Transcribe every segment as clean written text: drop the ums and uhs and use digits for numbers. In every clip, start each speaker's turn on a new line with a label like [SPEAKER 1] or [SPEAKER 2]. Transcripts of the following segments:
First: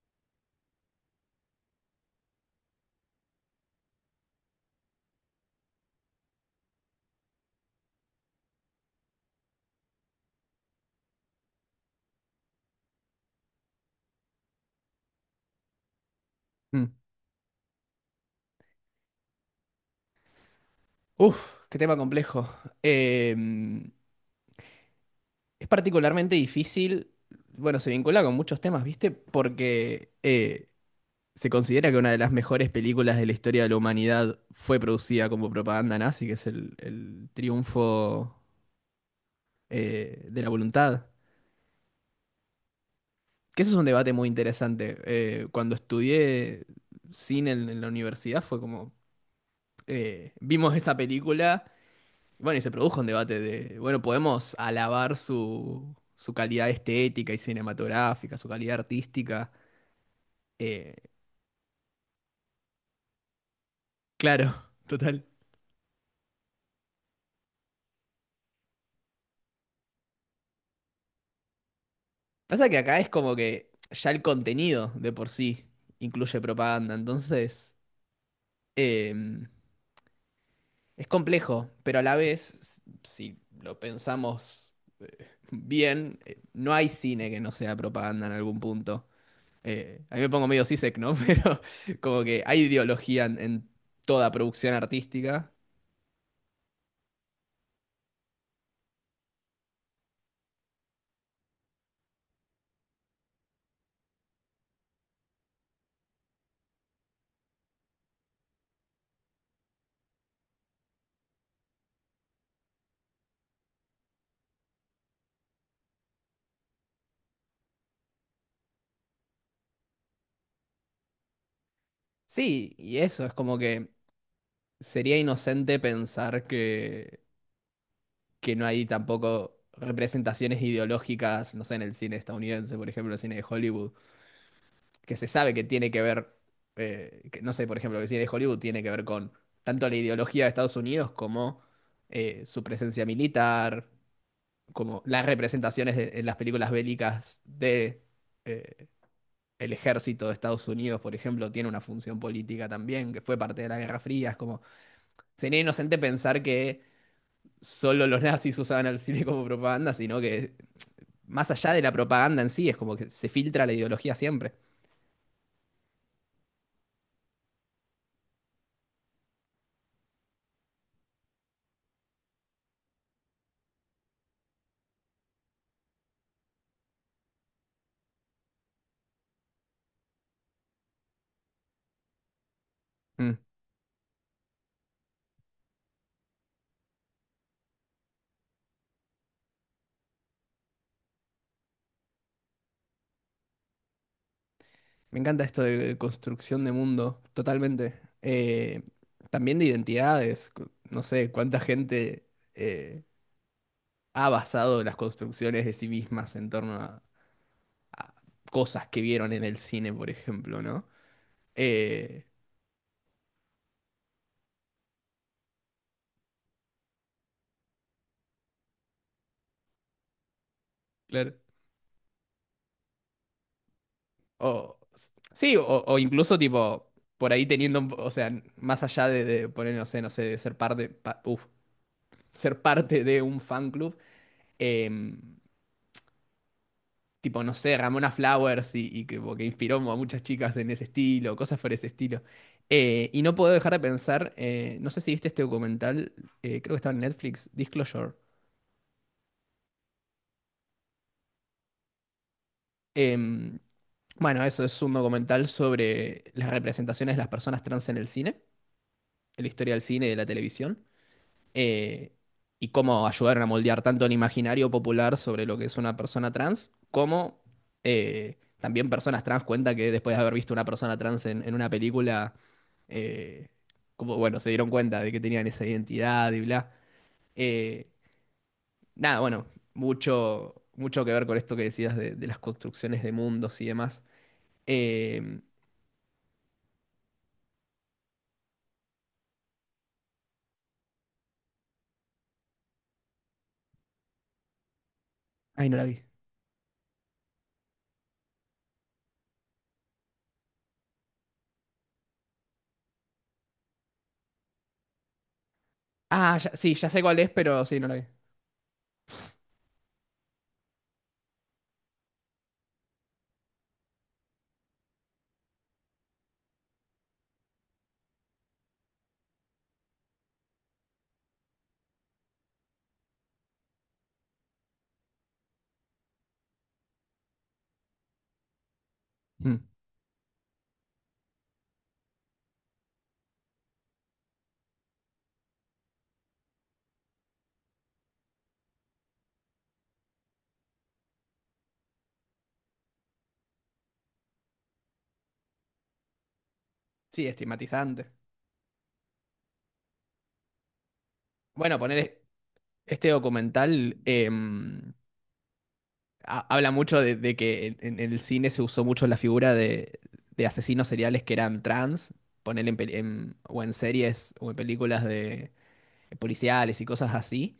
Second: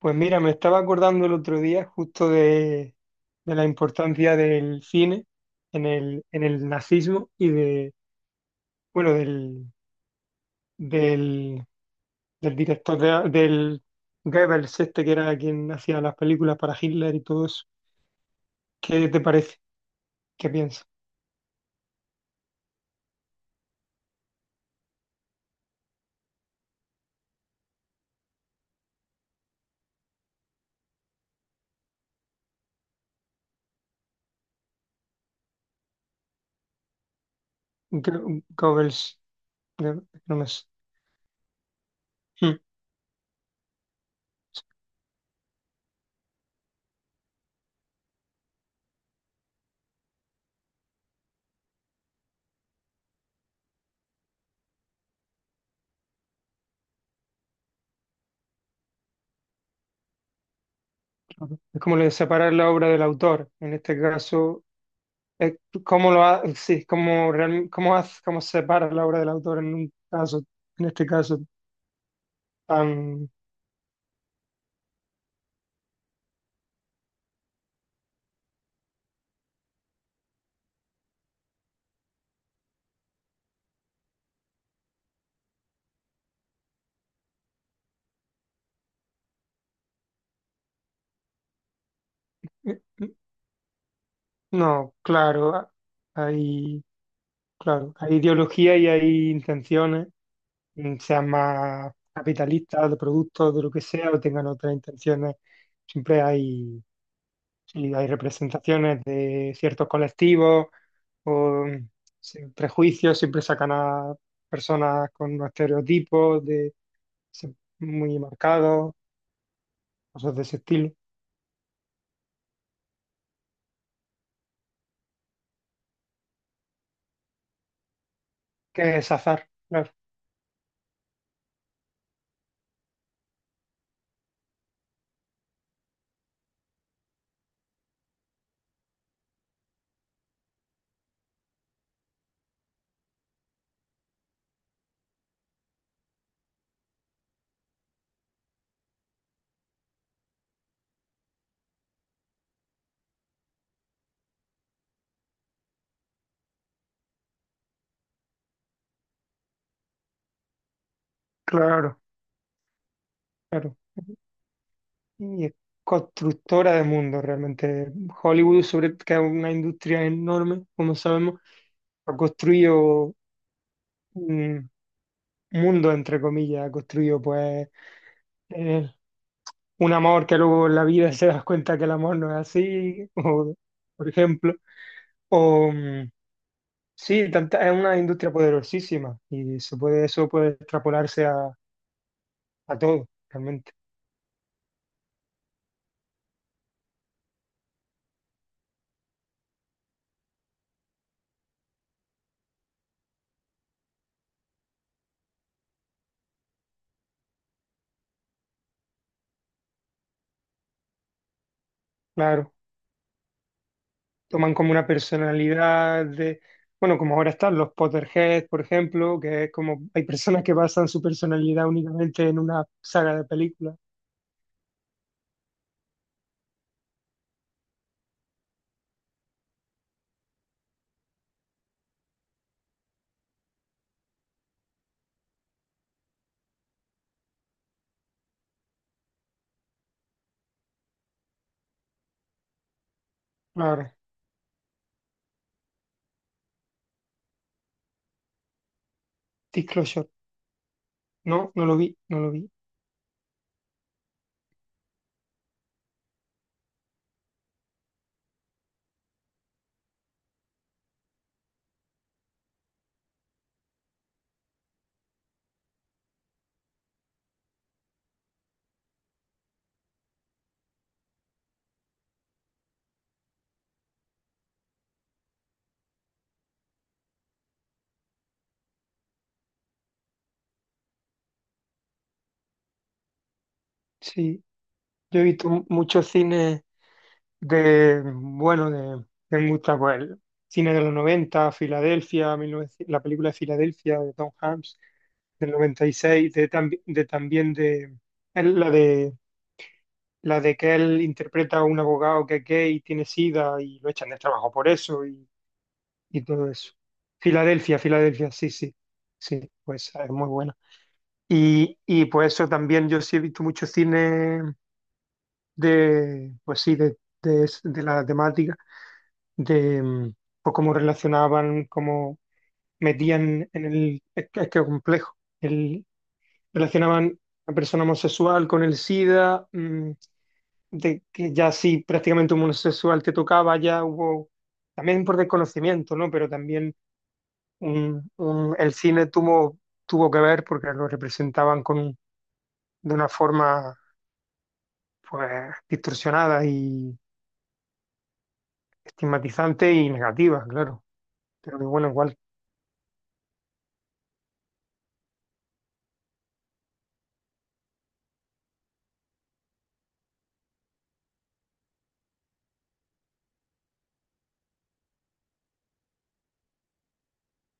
[SPEAKER 1] Pues mira, me estaba acordando el otro día justo de la importancia del cine en el nazismo y de, bueno, del, del director del Goebbels, este que era quien hacía las películas para
[SPEAKER 2] Mm.
[SPEAKER 1] Hitler y todo eso. ¿Qué te parece? ¿Qué piensas?
[SPEAKER 2] Uf, qué tema complejo. Em, es particularmente difícil, bueno, se vincula con muchos temas, ¿viste? Porque se considera que una de las mejores películas de la historia de la humanidad fue producida como propaganda nazi, que es el triunfo
[SPEAKER 1] Goebbels, no, no
[SPEAKER 2] de
[SPEAKER 1] me
[SPEAKER 2] la
[SPEAKER 1] sé.
[SPEAKER 2] voluntad.
[SPEAKER 1] Hmm.
[SPEAKER 2] Que eso es un debate muy interesante. Cuando estudié cine en la universidad fue como, vimos esa película. Bueno, y se produjo un debate de, bueno, podemos alabar su calidad estética y cinematográfica, su calidad artística. Eh,
[SPEAKER 1] Es como lo de separar la obra del autor. En este
[SPEAKER 2] claro,
[SPEAKER 1] caso,
[SPEAKER 2] total.
[SPEAKER 1] eh, ¿cómo sí, cómo, cómo separa la obra del autor en un caso, en este caso
[SPEAKER 2] Pasa que acá es
[SPEAKER 1] tan,
[SPEAKER 2] como que ya el contenido de por sí incluye propaganda, entonces eh, es complejo, pero a la vez, si lo pensamos bien, no hay cine que no sea propaganda en algún punto. A mí me pongo medio sisek, ¿no? Pero como que hay
[SPEAKER 1] eh,
[SPEAKER 2] ideología en toda producción
[SPEAKER 1] no,
[SPEAKER 2] artística.
[SPEAKER 1] hay, claro, hay ideología y hay intenciones, sean más capitalistas, de productos, de lo que sea, o tengan otras intenciones, siempre hay. Si hay representaciones de ciertos colectivos o sin prejuicios, siempre sacan a personas con unos estereotipos de, se- muy marcados, cosas de ese estilo,
[SPEAKER 2] Sí, y eso es como que sería inocente pensar que no hay
[SPEAKER 1] que es azar,
[SPEAKER 2] tampoco
[SPEAKER 1] claro,
[SPEAKER 2] representaciones ideológicas, no sé, en el cine estadounidense, por ejemplo, el cine de Hollywood, que se sabe que tiene que ver, que, no sé, por ejemplo, que el cine de Hollywood tiene que ver con tanto la ideología de Estados Unidos como su presencia militar, como las representaciones de- en las películas bélicas de eh, el ejército de Estados Unidos, por ejemplo, tiene una función política también, que fue parte de la Guerra Fría, es como sería inocente pensar que solo los nazis usaban al cine como propaganda, sino que más allá de la
[SPEAKER 1] claro.
[SPEAKER 2] propaganda en sí, es como que se filtra la ideología siempre.
[SPEAKER 1] Y es constructora de mundo realmente. Hollywood, sobre, que es una industria enorme, como sabemos, ha construido mundo, entre comillas, ha construido pues eh, un amor que luego en la vida se das cuenta que el amor no es así,
[SPEAKER 2] Mm.
[SPEAKER 1] o, por ejemplo. O, sí, es una industria poderosísima y se puede, eso puede extrapolarse a todo, realmente.
[SPEAKER 2] Me encanta esto de construcción de mundo, totalmente. También de identidades, cu- no sé cuánta gente eh, ha basado las construcciones de sí mismas en torno a cosas que vieron en el cine, por ejemplo, ¿no? Eh,
[SPEAKER 1] Claro, toman como una personalidad de, bueno, como ahora están los Potterheads, por ejemplo, que es como hay personas que basan su
[SPEAKER 2] claro.
[SPEAKER 1] personalidad únicamente en una saga de películas.
[SPEAKER 2] O, sí, o incluso tipo, por ahí teniendo, un po- o sea, más allá de poner, no sé, no sé, ser parte, pa- uf, ser parte de un fan club, em, tipo, no sé, Ramona Flowers y que, como que inspiró a muchas chicas en ese estilo, cosas por ese estilo. Y no puedo dejar de
[SPEAKER 1] Claro,
[SPEAKER 2] pensar, no sé si viste este documental, creo que estaba en Netflix, Disclosure.
[SPEAKER 1] Disclosure. No, no lo vi, no lo vi.
[SPEAKER 2] Em, bueno, eso es un documental sobre las representaciones de las personas trans en el cine, en la historia del cine y de la televisión. eh, y cómo ayudaron a moldear tanto el imaginario popular sobre lo que es una persona trans, como también personas trans cuenta que después de haber visto una persona trans en una película, eh, como, bueno, se dieron cuenta de que tenían esa identidad y bla. Eh, nada, bueno, mucho, mucho que ver con esto que decías de las construcciones de mundos y demás.
[SPEAKER 1] Sí, yo he
[SPEAKER 2] Eh,
[SPEAKER 1] visto muchos cines de, bueno, de mucha, pues, el cine de los 90 Filadelfia, 1900 la película de Filadelfia de Tom Hanks, del
[SPEAKER 2] ay, no la
[SPEAKER 1] noventa y
[SPEAKER 2] vi.
[SPEAKER 1] seis de, de también de, es la de que él interpreta a un abogado que es gay, tiene sida y lo echan del trabajo por eso y
[SPEAKER 2] Ah, ya-
[SPEAKER 1] todo eso.
[SPEAKER 2] sí, ya sé cuál es, pero
[SPEAKER 1] Filadelfia,
[SPEAKER 2] sí, no la vi.
[SPEAKER 1] Filadelfia, sí, sí, sí, pues es muy buena. Y pues eso también yo sí he visto mucho cine de, pues sí, de, de la temática, de pues cómo relacionaban, cómo metían en el, es complejo, el, relacionaban a persona homosexual con el SIDA,
[SPEAKER 2] Mm.
[SPEAKER 1] mm, de que ya sí, prácticamente un homosexual te tocaba, ya hubo, también por desconocimiento, ¿no? Pero también el cine tuvo, tuvo que ver porque lo representaban con, de una forma, pues, distorsionada y
[SPEAKER 2] Sí, estigmatizante.
[SPEAKER 1] estigmatizante y negativa, claro. Pero que
[SPEAKER 2] Bueno,
[SPEAKER 1] bueno, igual.
[SPEAKER 2] poner... Este documental ha- habla mucho de que en el cine se usó mucho la figura de asesinos seriales que eran trans, poner en, peli- en- o en series o en películas de policiales y cosas así,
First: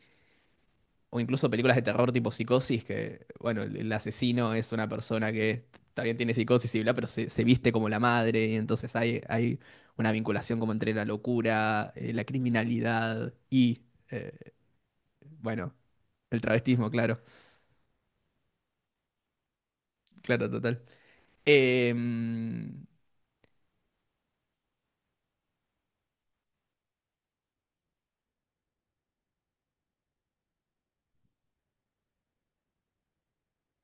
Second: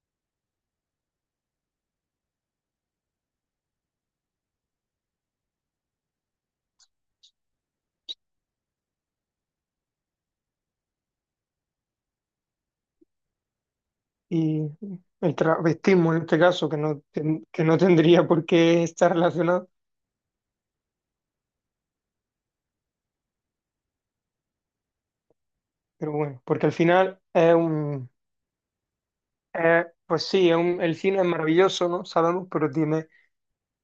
[SPEAKER 2] o incluso películas de terror tipo Psicosis, que, bueno, el asesino es una persona que también tiene psicosis y bla, pero se viste como la madre, y entonces hay una vinculación como entre la locura, la criminalidad y, eh,
[SPEAKER 1] Y el
[SPEAKER 2] bueno,
[SPEAKER 1] travestismo en este
[SPEAKER 2] el
[SPEAKER 1] caso, que
[SPEAKER 2] travestismo,
[SPEAKER 1] no,
[SPEAKER 2] claro,
[SPEAKER 1] que no tendría por qué estar relacionado,
[SPEAKER 2] claro, total. Mm,
[SPEAKER 1] pero bueno, porque al final es un, pues sí, el cine es maravilloso, ¿no? Sabemos, pero tiene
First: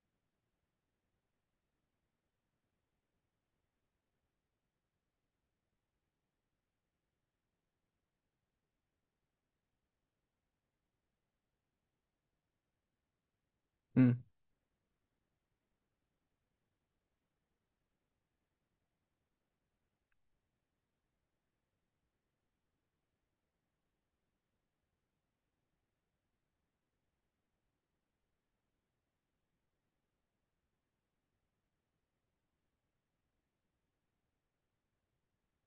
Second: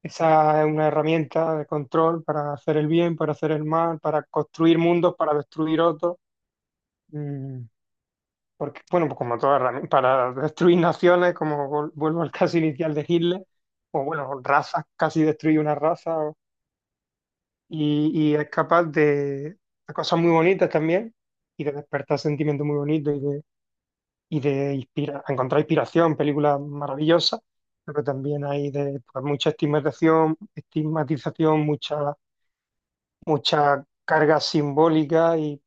[SPEAKER 1] esa, es una herramienta de control para hacer el bien, para hacer el mal, para construir mundos, para destruir otros. Mm, porque, bueno, pues como toda herramienta, para destruir naciones, como vuelvo al caso inicial de Hitler, o bueno, razas, casi destruye una raza, y es capaz de cosas muy bonitas también y de despertar sentimientos muy bonitos y de encontrar inspiración, películas maravillosas, pero también hay de, pues, mucha estigmatización, mucha, mucha carga simbólica y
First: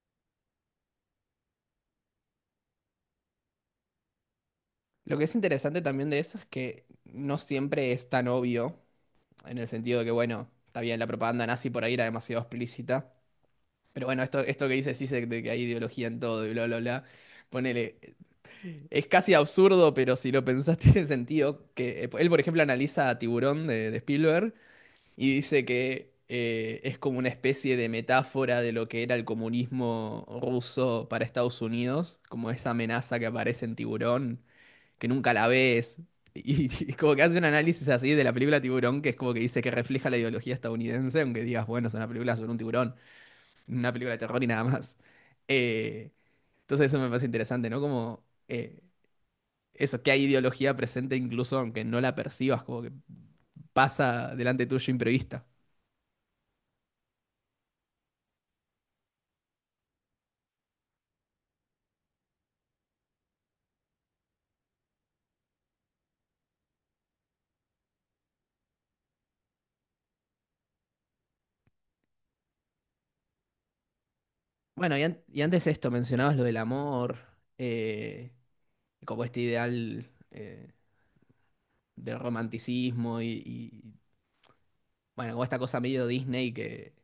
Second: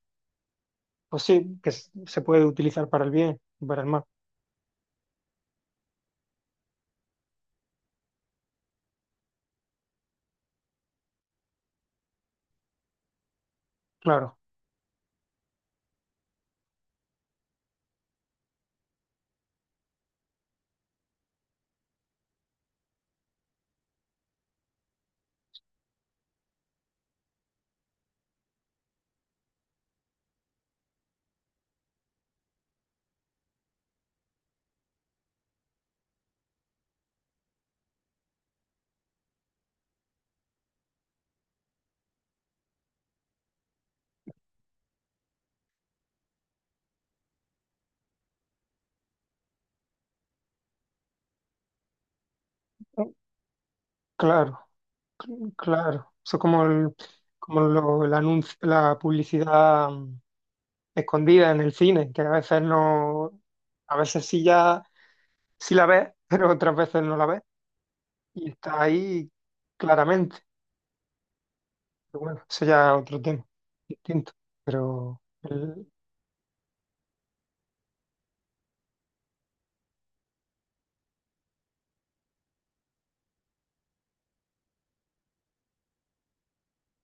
[SPEAKER 1] pues sí, que se puede utilizar para el bien y para el mal,
[SPEAKER 2] lo que es interesante también de eso es que no siempre es tan obvio, en el sentido de que, bueno, está bien, la propaganda nazi por ahí era demasiado explícita, pero bueno,
[SPEAKER 1] claro,
[SPEAKER 2] esto que dice Sisek de que hay ideología en todo y bla, bla, bla, ponele, es casi absurdo, pero si lo pensás tiene sentido, que él, por ejemplo, analiza a Tiburón de Spielberg y dice que es como una especie de metáfora de lo que era el comunismo ruso para Estados Unidos, como esa amenaza que aparece en Tiburón que nunca la ves. Y como que hace un análisis así de la película Tiburón, que es como que dice que refleja la ideología estadounidense, aunque digas, bueno, es una película sobre un tiburón, una película de terror y nada más. Eh, entonces eso me parece interesante, ¿no? Como eso, que hay ideología presente incluso aunque no la percibas, como que pasa
[SPEAKER 1] claro,
[SPEAKER 2] delante tuyo imprevista.
[SPEAKER 1] claro. Eso es como el, como el anuncio, la publicidad escondida en el cine, que a veces no, a veces sí ya, sí la ves, pero otras veces no la ves. Y está ahí claramente. Pero bueno, eso ya es otro tema, distinto.
[SPEAKER 2] Bueno, y,
[SPEAKER 1] Pero
[SPEAKER 2] an- y antes esto, mencionabas lo del amor, eh, como este ideal del romanticismo y, bueno, como esta cosa medio Disney que,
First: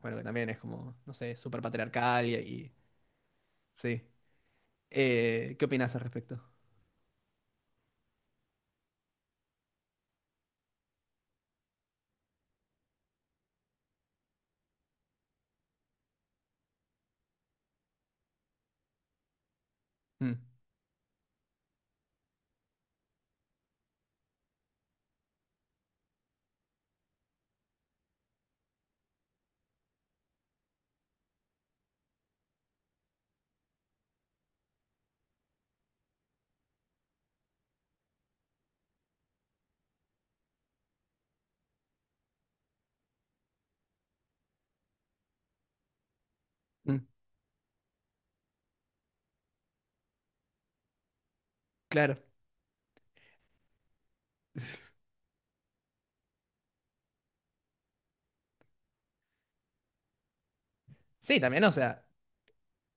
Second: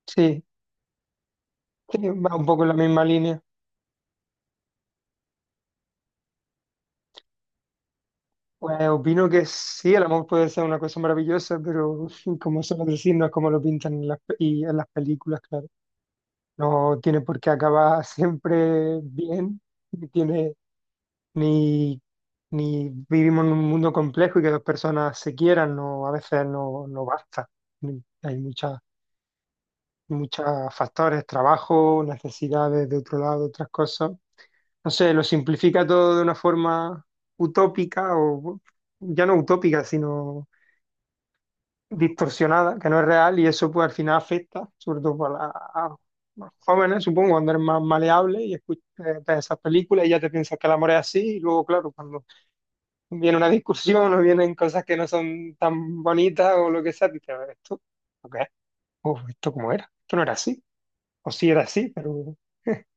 [SPEAKER 2] bueno, que
[SPEAKER 1] sí,
[SPEAKER 2] también es como, no sé, súper
[SPEAKER 1] sí,
[SPEAKER 2] patriarcal
[SPEAKER 1] va un poco en
[SPEAKER 2] y-
[SPEAKER 1] la misma línea.
[SPEAKER 2] sí. ¿Qué opinas al respecto?
[SPEAKER 1] Pues opino que sí, el amor puede ser una cosa maravillosa, pero como suelo decir, no es como lo pintan en las, y en las películas, claro. No tiene por qué acabar siempre bien, ni
[SPEAKER 2] Mm,
[SPEAKER 1] tiene ni, ni vivimos en un mundo complejo y que dos personas se quieran, no, a veces no, no basta. Hay muchas, muchos factores, trabajo, necesidades de otro lado, otras cosas. No sé, lo simplifica todo de una forma utópica o ya no utópica, sino distorsionada, que no es real y eso pues al final afecta, sobre todo para a
[SPEAKER 2] mm,
[SPEAKER 1] jóvenes, supongo, cuando eres más maleable y escuchas, ves esas películas y ya te piensas que el amor es así y luego, claro,
[SPEAKER 2] claro.
[SPEAKER 1] cuando viene una discusión o vienen cosas que no son tan bonitas o lo que sea, dices, esto, ¿ok? Uf, ¿esto cómo era? Esto no era así. O
[SPEAKER 2] Sí,
[SPEAKER 1] sí era
[SPEAKER 2] también, o
[SPEAKER 1] así,
[SPEAKER 2] sea,
[SPEAKER 1] pero...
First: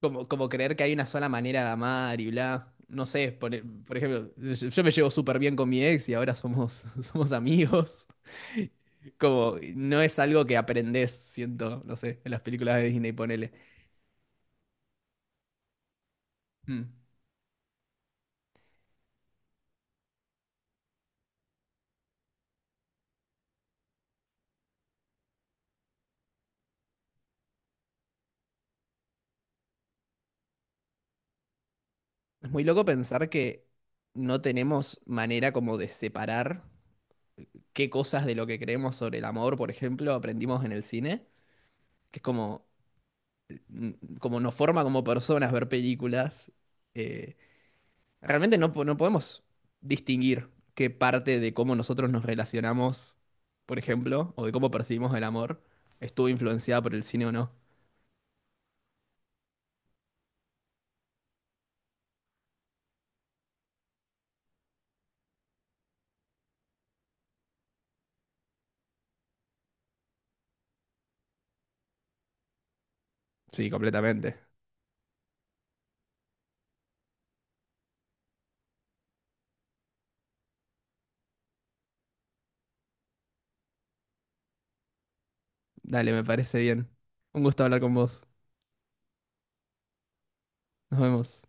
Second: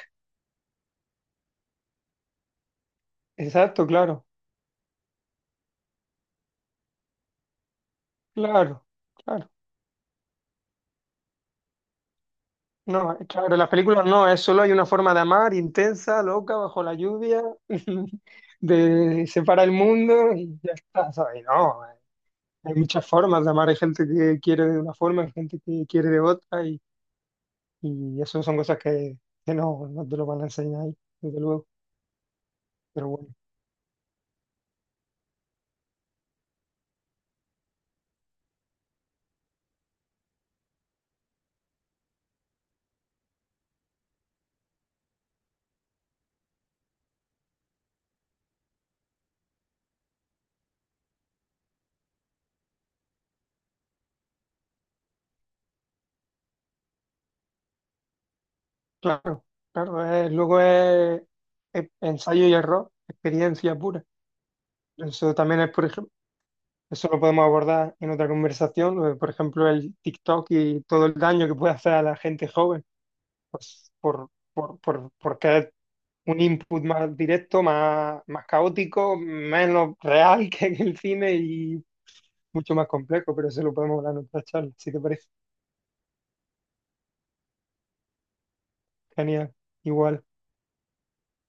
[SPEAKER 2] como, como creer que hay una sola manera de amar y bla. No sé, por, e-
[SPEAKER 1] Exacto,
[SPEAKER 2] por
[SPEAKER 1] claro,
[SPEAKER 2] ejemplo, yo me llevo súper bien con mi ex y ahora somos, somos amigos.
[SPEAKER 1] claro, claro.
[SPEAKER 2] Como, no es algo que aprendes, siento, no sé, en las películas de Disney,
[SPEAKER 1] No,
[SPEAKER 2] ponele.
[SPEAKER 1] claro, en las películas no, es, solo hay una forma de amar, intensa, loca,
[SPEAKER 2] Mm.
[SPEAKER 1] bajo la lluvia, de separa el mundo y ya está, ¿sabes? No, hay muchas formas de amar, hay gente que quiere de una forma, hay gente que quiere de otra y eso son cosas que no, no te lo van a enseñar ahí, desde luego.
[SPEAKER 2] Es muy loco
[SPEAKER 1] Pero
[SPEAKER 2] pensar
[SPEAKER 1] bueno.
[SPEAKER 2] que no tenemos manera como de separar. Qué cosas de lo que creemos sobre el amor, por ejemplo, aprendimos en el cine, que es como, mm, como nos forma como personas ver películas. eh, realmente no, po- no podemos distinguir qué parte de cómo nosotros nos relacionamos, por ejemplo, o de cómo percibimos el amor, estuvo influenciada por el cine o no.
[SPEAKER 1] Claro, claro, luego es ensayo y error, experiencia pura. Eso también es, por ejemplo, eso lo podemos abordar en otra conversación, lo de, por ejemplo, el TikTok y todo el daño que puede hacer a la gente joven,
[SPEAKER 2] Sí,
[SPEAKER 1] pues
[SPEAKER 2] completamente.
[SPEAKER 1] por, porque es un input más directo, más, más caótico, menos real que en el cine y mucho más complejo, pero eso lo podemos hablar en otra charla, si te parece.
[SPEAKER 2] Dale, me parece bien. Un gusto hablar con vos.
[SPEAKER 1] Genial, igual.
[SPEAKER 2] Nos vemos.